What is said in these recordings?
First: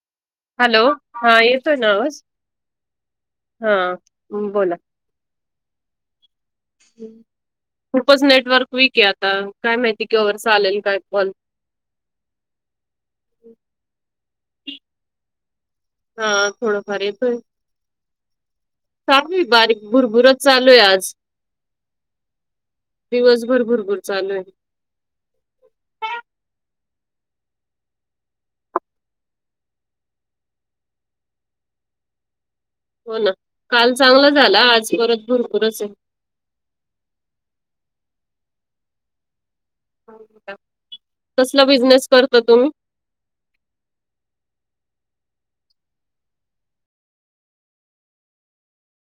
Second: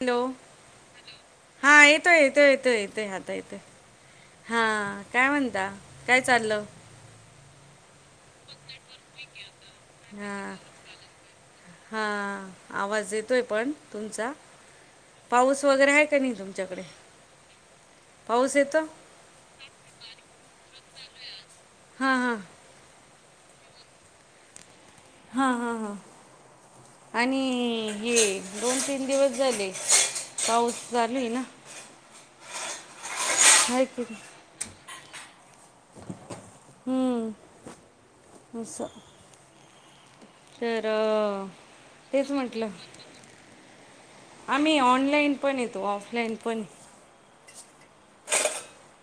Hello. Hello हा ना येतोय आवाज येतोय येतो येतोय आता येत हा हा. बोला. काय म्हणता काय चाललं‌. खूपच नेटवर्क वीक आहे आता काय माहिती की वर आलेल काय कॉल हा आवाज येतोय पण तुमचा. पाऊस वगैरे आहे का हा नाही तुमच्याकडे थोडंफार पाऊस येतोय. सार बारीक भुरभुरत चालूय आज. हां हां दिवसभर भरपूर चालू आहे. हा-हा-हा. आणि ये दोन तीन दिवस झाले. पाऊस झालय ना. हो ना आहे काल की नाही? चांगलं झाला आज परत भरपूरच आहे. स. तर कसला बिझनेस तेच करता तुम्ही? म्हटलं. आम्ही ऑनलाईन पण येतो ऑफलाईन पण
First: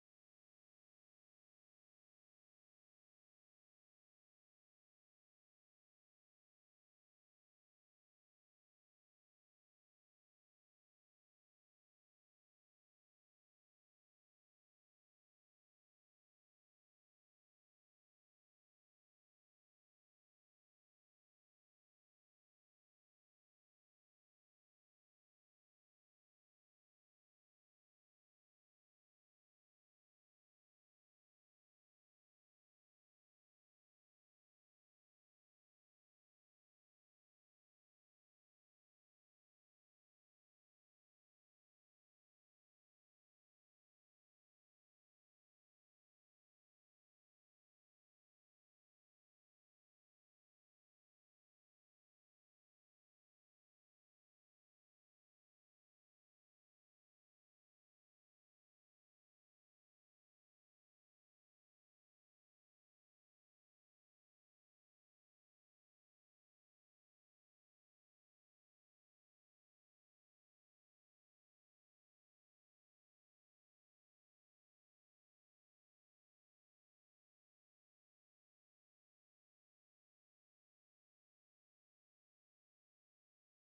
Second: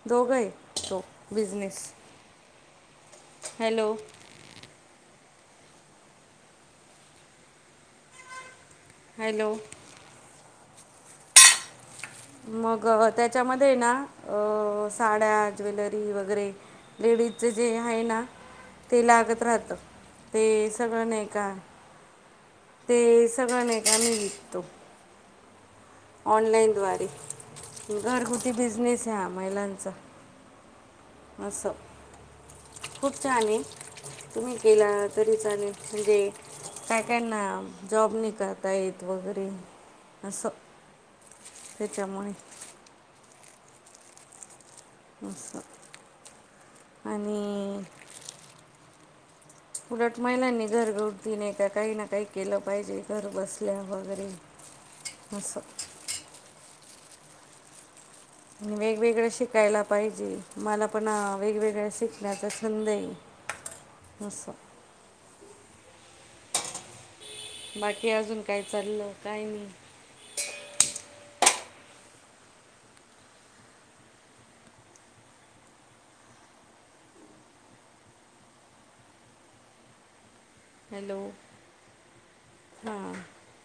दोघय तो बिजनेस. Hello hello. मग त्याच्यामध्ये ना अ साड्या ज्वेलरी वगैरे. लेडीजच जे आहे ना ते लागत राहत ते सगळं नाही का ते सगळं नाहीकनी विकतो. ऑनलाईनद््वारे घरगुती बिझनेस आहे ह महिलांचा. असं खूपच्यानी तुम्ही केला तरी चालेल म्हणजे काय काय ना जॉब नि करता येत वगैरे असं. तेच्या मणी असं आणि उलट महिलांनी घरघडतीने का काही ना काही केलं पाहिजे. घर बसल्या वगैरे बसं. म वेगवेगळं शिकायला पाहिजे मला पण ह वेगवेगळ शिकण्याचा छंद आहे. नस. बाकी अजून काय चाललं काय नाही. हॅलो हां.